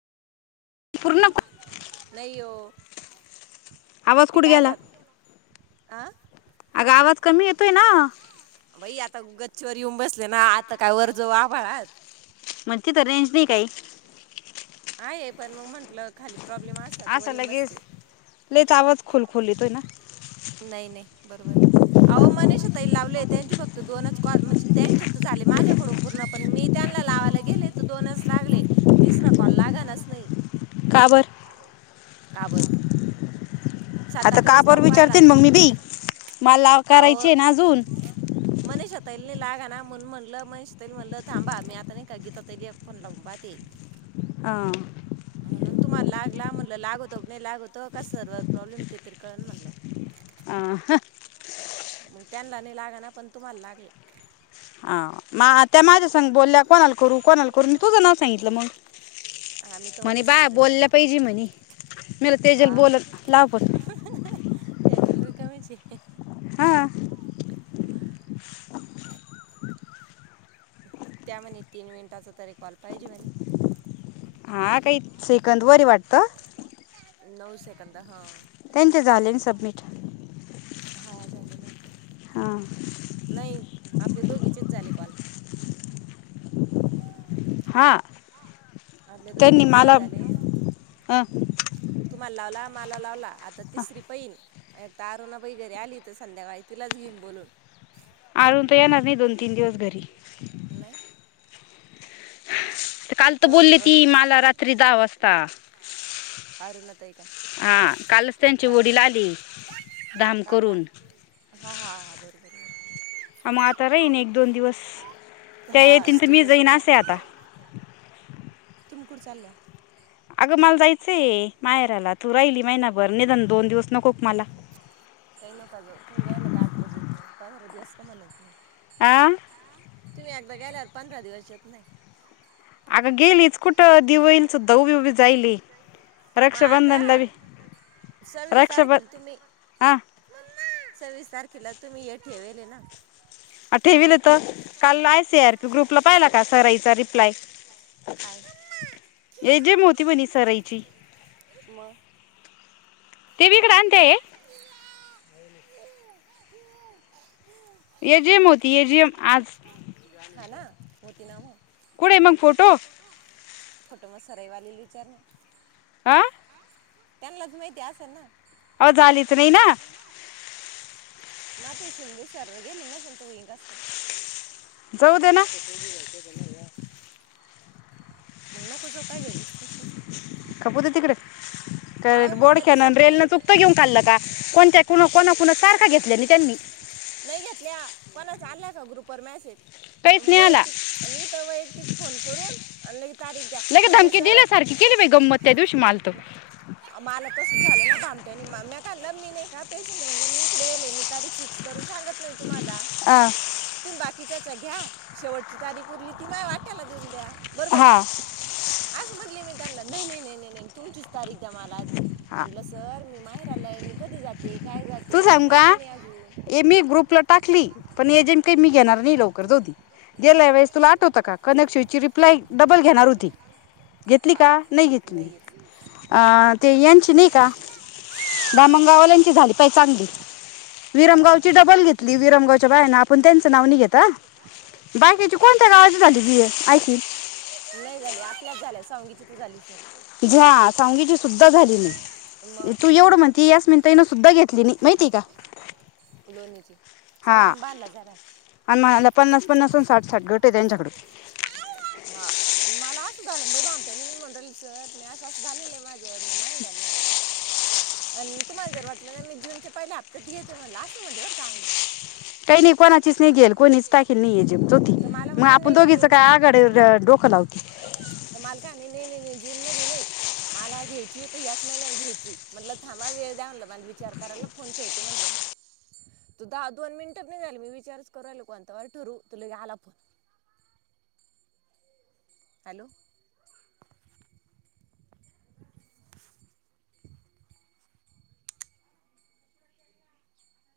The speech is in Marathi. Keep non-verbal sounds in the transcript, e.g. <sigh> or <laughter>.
पूर्ण नाही ओ आवाज कुठे गेला? आ अग आवाज कमी येतोय ना. बाई आता गच्चीवर येऊन बसले ना आत मगं तिथं रेंज नाही काही. हय पण म्हन खाली प्रॉब्लेम असला त वर असा येऊन लगेच बसते. लयच आवाज खोल खोल येतोय ना नाही नाही बरोबर अहो मनीषाताईला लावले त्यांची फक्त दोनच कॉल म्हणजे त्यांचे तर झाले माझ्याकडून पूर्ण पण मी त्यांना लावायला गेले तर दोनच लागले तिसरा कॉल लागलाच नाही. का बर का बरं सात आता आठ का वेळेस बर लावून पाहिला विचारतीन, मंग मीबी माला काराचे ना अजून. तैंले लागा नां म्हणून म्हणलं मणिषाताईला म्हणलं थांबा मी आता नाही का गीताताईला एक फोन लावून पाहते. हां म्हणून तुम्हाला लागला म्हणल लागवतो क नाही लागवतो कस सर प्रॉब्लेम ते तरी कळंन म्हटलं. आं मग त्यांला नाही लागाना पण तुम्हाला लागला. अं. मा हात- मी तुझं नाव सांगितलं मग हां मी तवा म्हणे तेचना बाय रिकामी बोलल्या पाहिजे म्हणे मला तेजल हां बोल लाव पण तेजल रिकामीचहे. हां. त्यां म्हणे तीन मिनिटांचा तरी कॉल पाहिजे म्हणे. हां काही सेकंदवरी वाटत. नऊ सेकंद हां. कालचे झाले ना सबमिट. झाल्यान वाटत. हां. आपले दोघीचेच झाले काॅल. <inaudible> हां त्यांनी नी दोघीचेच कॉल माला झाले अं तुम्हांला लावला, माला लावला. आता तिसरी पईन एकता अरूणा बैगैरे आली तर संध्याकाळी तिलाच घेऊन बोलून. अरुन ताई येणार नाही दोन-तीन दिवस घरी. नाही काल तर बोलली ती माला रात्री दहा वाजता <inaudible> अरुणाताई का हां कालच त्यांची का वडील आले. धाम काला करून. हा हा हा बरोबर बरोबर आं मता राहीन एक दोन दिवस, त्या हा येतीन तर मी जाईन असे आता. तुम कूट चाल्या? <inaudible> अगं मला जायचंय माहेराला तू राहिली महिनाभर निदान दोन दिवस नको का मला ताई नका जाऊ, तूम्ही <unintelligible> आठ रजत पंधरा दिवस काय म्हणत नाहीत. आं तुम्ही एकदा गेल्यावर पंधरा दिवस येत नाही. अगं गेलीच कुंठ दिवळील सुद्धा उभी उभी जाईलेय. मं आतां सव्वीस रक्षाबं तारखेल तुम्ही हा सव्वीस तारखेला तुम्ही हे ठेवेले ना? आं ठेविलत त काल आ सी आर पी ग्रुपला पाहिला का सराईचा रिप्लाय. काय <inaudible> येजीम होती म्हणे. सराईची मग ते बी हिकडं आण ते. ए जी एम होती ए जी एम आज. पोती नाम कुट आहे मग फोटो? फोटो मग सराईवाले ली चल ना. आ. त्यांलाच माहित असल ना. आज आलीच नाही ना. म ते शींदे सर गेले ना संतू <unintelligible> असं. जाऊ दे ना. म नको जाऊ काय घरी. खपुदे तिकड काय अहो मी बोडख्यान त्याच्यासाठी रेल नं चुकतं घेऊन खाल्ल का कोणत्या कुणा कोणाकुणा सारखा घेतल्या नाही त्यांनी. नाही घेतल्या कोणाचा आलाय का ग्रुप वर मॅसेज. काहीच नाही व्हय आला ती आणि हीत वैयक्तिक फोन करून आणि. तारीख द्या लगेच म्हटलं धमकी सर, दिल्यासारखी केली बाई गंमत त्या दिवशी माल तो मला तस झालं ना. आणि माम्या का आणला मी नाही का पेशंट म्हणलं मी इडेेलेय मी तारीख फिक्स करून सांगत नाही. तुम्हाला, हा तुम बाकी किच्याच्या घ्या शेवटची तारीख उरली ती माया वाट्याला देऊन द्या. बरोबर का. असं म्हणले मी त्यांना नाही नाही नाही नाही तुमचीच तारीख दया मला आधी. हा म्हटलं सर मी माही लाय मी कधी जाते. काय तू जाते सांग का नक्की नाही अजून ए मी ग्रुपला टाकली पण एजेंट काही मी घेणार नाही लवकर जाऊदे, गेल्या वेळेस तुला आठवत का कनक्शिची रिप्लाय डबल घेणार. होती, घेतली हा का नाही घेतली, आ ते यांची नाही का, दामंगवाल्यांची झाली. का चांगली हा ना ना विरमगावची डबल घेतली विरमगावच्या बायांना आपण त्यांच नाव नि घेत बाकेची कोणत्या गावाज झाली ऐकि झाले आपल्याच झाल्या सांगीची तर झालीच नाही. घ्या सांगीची सुद्धा झाली नाही, तू मग एवढं म्हणती यास्मिनताई ना सुद्धा घेतली नाही माहिती आहे का, लोणीची सण हा आंबानला झाला आणि म्हणाला पन्नास पन्नास साठ साठ घट आहेत त्यांच्याकडे. हा आणि मला असं झालं बामट्यानी मी म्हणल सर मी असं असं झालेलंय माझं मी माहीर आलंय आणि तुम्हाला जर वाटलं ना मी जूनच्या पहिल्या हप्त्यात घेते म्हणलं असू म्हणज बरं चांगलं. काही नाही कोणाचीच नाही घेल कोणीच टाखल नाही चौथी तर मग आपण दोघीच काय आगाड्या मालका नाही नाही. जून मध नाही मला घ्यायची तर याच महिन्यात घ्यायची म्हटलं थांबा वेळ द्या म्हला मला विचार करायला फोन ठेवते म्हणले मी तू दहा दोन मिनिट नाही झाली मी विचारच करूयला कोनता वार ठरवू तुला फोन. हॅलो.